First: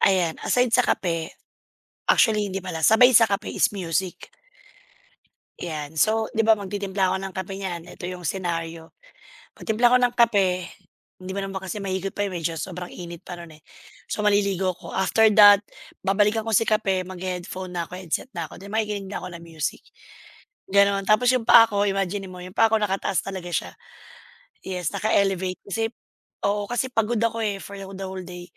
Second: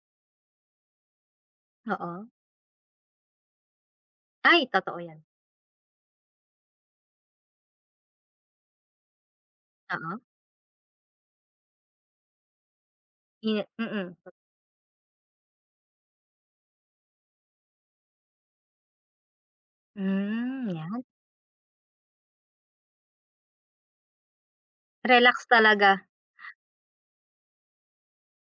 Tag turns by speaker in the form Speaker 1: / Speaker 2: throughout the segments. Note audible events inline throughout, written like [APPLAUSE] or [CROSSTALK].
Speaker 1: Ayan, aside sa kape,
Speaker 2: Oo.
Speaker 1: actually hindi pala. Sabay sa kape is music.
Speaker 2: Ay, totoo 'yan.
Speaker 1: 'Yan. So, 'di ba magtitimpla ako ng kape niyan, eto yung senaryo, pagtimpla ko ng
Speaker 2: Oo.
Speaker 1: kape hindi mo naman kasi mahigop pa, medyo sobrang init pa nun, eh.
Speaker 2: Ye mm.
Speaker 1: So maliligo ako, after that, babalikan ko si kape, maghe-headphone na 'ko, headset na ako, 'di makikinig na ako ng music,
Speaker 2: Hmm,
Speaker 1: ganun.
Speaker 2: 'yan.
Speaker 1: Tapos yung paa ko, imaginin mo, yung paa ko nakataas talaga siya. Yes,
Speaker 2: Relax
Speaker 1: naka-elevate kasi
Speaker 2: talaga.
Speaker 1: oo kasi pagod ako, eh, for the whole day.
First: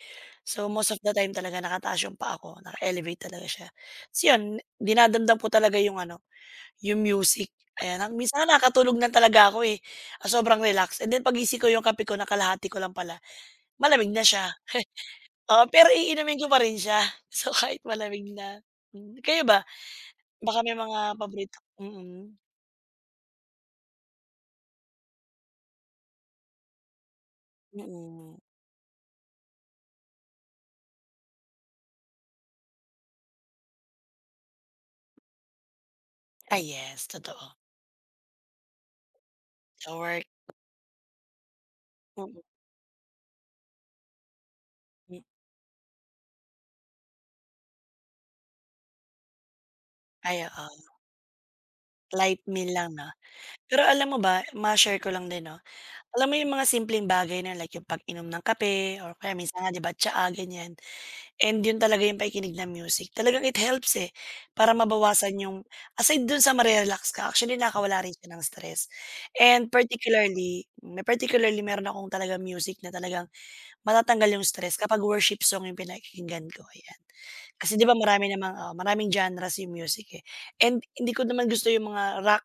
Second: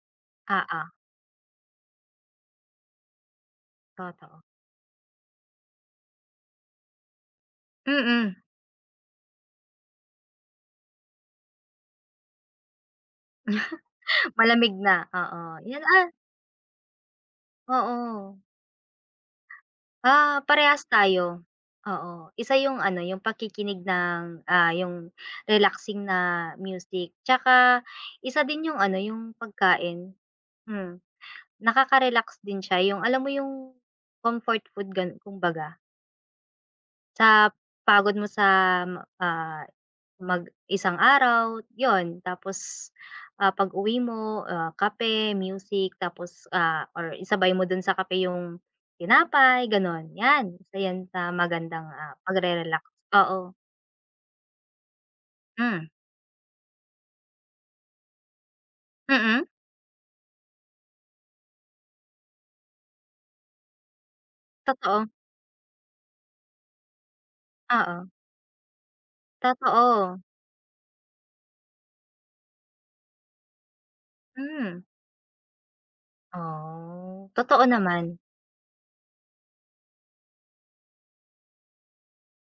Speaker 1: So, most
Speaker 2: Oo.
Speaker 1: of the time talaga nakataas yung paa ko, naka-elevate talaga siya. Ta's
Speaker 2: Totoo.
Speaker 1: yun, dinadamdam ko talaga yung ano, yung music. Ayan,
Speaker 2: Mm.
Speaker 1: minsan nga nakatulog na talaga ako, eh, sa sobrang relax and then paggising ko yung kape ko nakalahati ko lang pala, malamig na
Speaker 2: [CHUCKLES]
Speaker 1: siya.
Speaker 2: Malamig na. Oo,
Speaker 1: Oo
Speaker 2: yun,
Speaker 1: pero
Speaker 2: ah
Speaker 1: iinumin ko pa rin siya. So kahit malamig
Speaker 2: Oo.
Speaker 1: na. Hmm, eh, kayo ba?
Speaker 2: Ah,
Speaker 1: Baka may
Speaker 2: parehas
Speaker 1: mga
Speaker 2: tayo.
Speaker 1: paborito
Speaker 2: Oo,
Speaker 1: mm.
Speaker 2: isa yung ano, yung pakikinig ng, ah, yung relaxing na music, tsaka
Speaker 1: Mm.
Speaker 2: isa din yung ano, yung pagkain. Hmm, nakaka-relax din siya yung alam mo yung comfort food gan kumbaga.
Speaker 1: Ay yes,
Speaker 2: Sa
Speaker 1: totoo.
Speaker 2: pagod mo sa, ah,
Speaker 1: Sa work.
Speaker 2: mag isang araw, yun.
Speaker 1: Mm.
Speaker 2: Tapos, ah, pag-uwi mo, ah,
Speaker 1: Hmm.
Speaker 2: kape, music tapos, ah, or isabay mo dun sa kape yung tinapay, ganon.
Speaker 1: Ay
Speaker 2: 'Yan, isa
Speaker 1: oo.
Speaker 2: 'yan sa magandang, ah,
Speaker 1: Light meal
Speaker 2: pagre-relax,
Speaker 1: lang 'no.
Speaker 2: oo.
Speaker 1: Pero alam mo ba, ma-share ko lang din 'no,
Speaker 2: Hmm.
Speaker 1: alam mo yung mga simpleng bagay na like yung pag-inom ng kape or kaya
Speaker 2: Mm.
Speaker 1: minsan nga di ba tsaa ganiyan and yun talaga yung pakikinig ng music talagang it helps eh para
Speaker 2: Totoo.
Speaker 1: mabawasan yung aside dun sa mare-relax ka, actually nakawala
Speaker 2: Oo.
Speaker 1: rin siya ng stress and
Speaker 2: Totoo.
Speaker 1: particularly may particularly meron akong talagang music na talagang matatanggal yung stress
Speaker 2: Hmm.
Speaker 1: kapag worship song yung pinakikinggan ko, ayan.
Speaker 2: Oh, totoo
Speaker 1: Kasi 'di ba
Speaker 2: naman.
Speaker 1: marami namang oo maraming genre's yung music, eh, and hindi ko naman gusto yung mga rock,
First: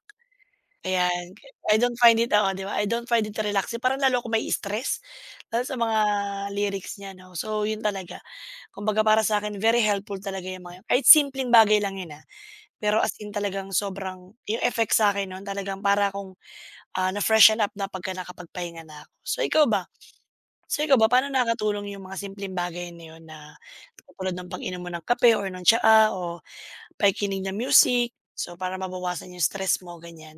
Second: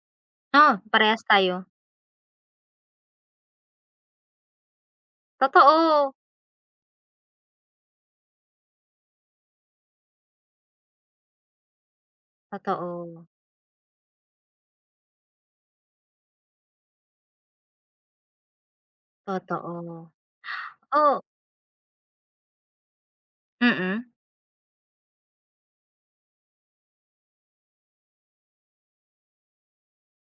Speaker 2: Oh, parehas
Speaker 1: ayan.
Speaker 2: tayo.
Speaker 1: I don't find it oo 'di ba? I don't find it relaxing. Parang lalo ako ma-i-stress. Lalo sa mga
Speaker 2: Totoo.
Speaker 1: lyrics niya 'no. So, yun talaga. Kumbaga para sa 'kin, very helpful talaga yung mga yun. Kahit simpleng bagay lang yun, ah, pero as
Speaker 2: Totoo.
Speaker 1: in talagang sobrang yung effects sa'kin nun talagang para akong, ah, na-freshen up na pagka nakapagpahinga na ako. So ikaw ba?
Speaker 2: Totoo,
Speaker 1: So ikaw ba,
Speaker 2: oh.
Speaker 1: paano nakakatulong yung mga simpleng bagay na yun na
Speaker 2: Mm.
Speaker 1: katulad ng pag-inom mo ng kape or ng tsaa o pakikinig ng music so para mabawasan yung stress mo, ganiyan?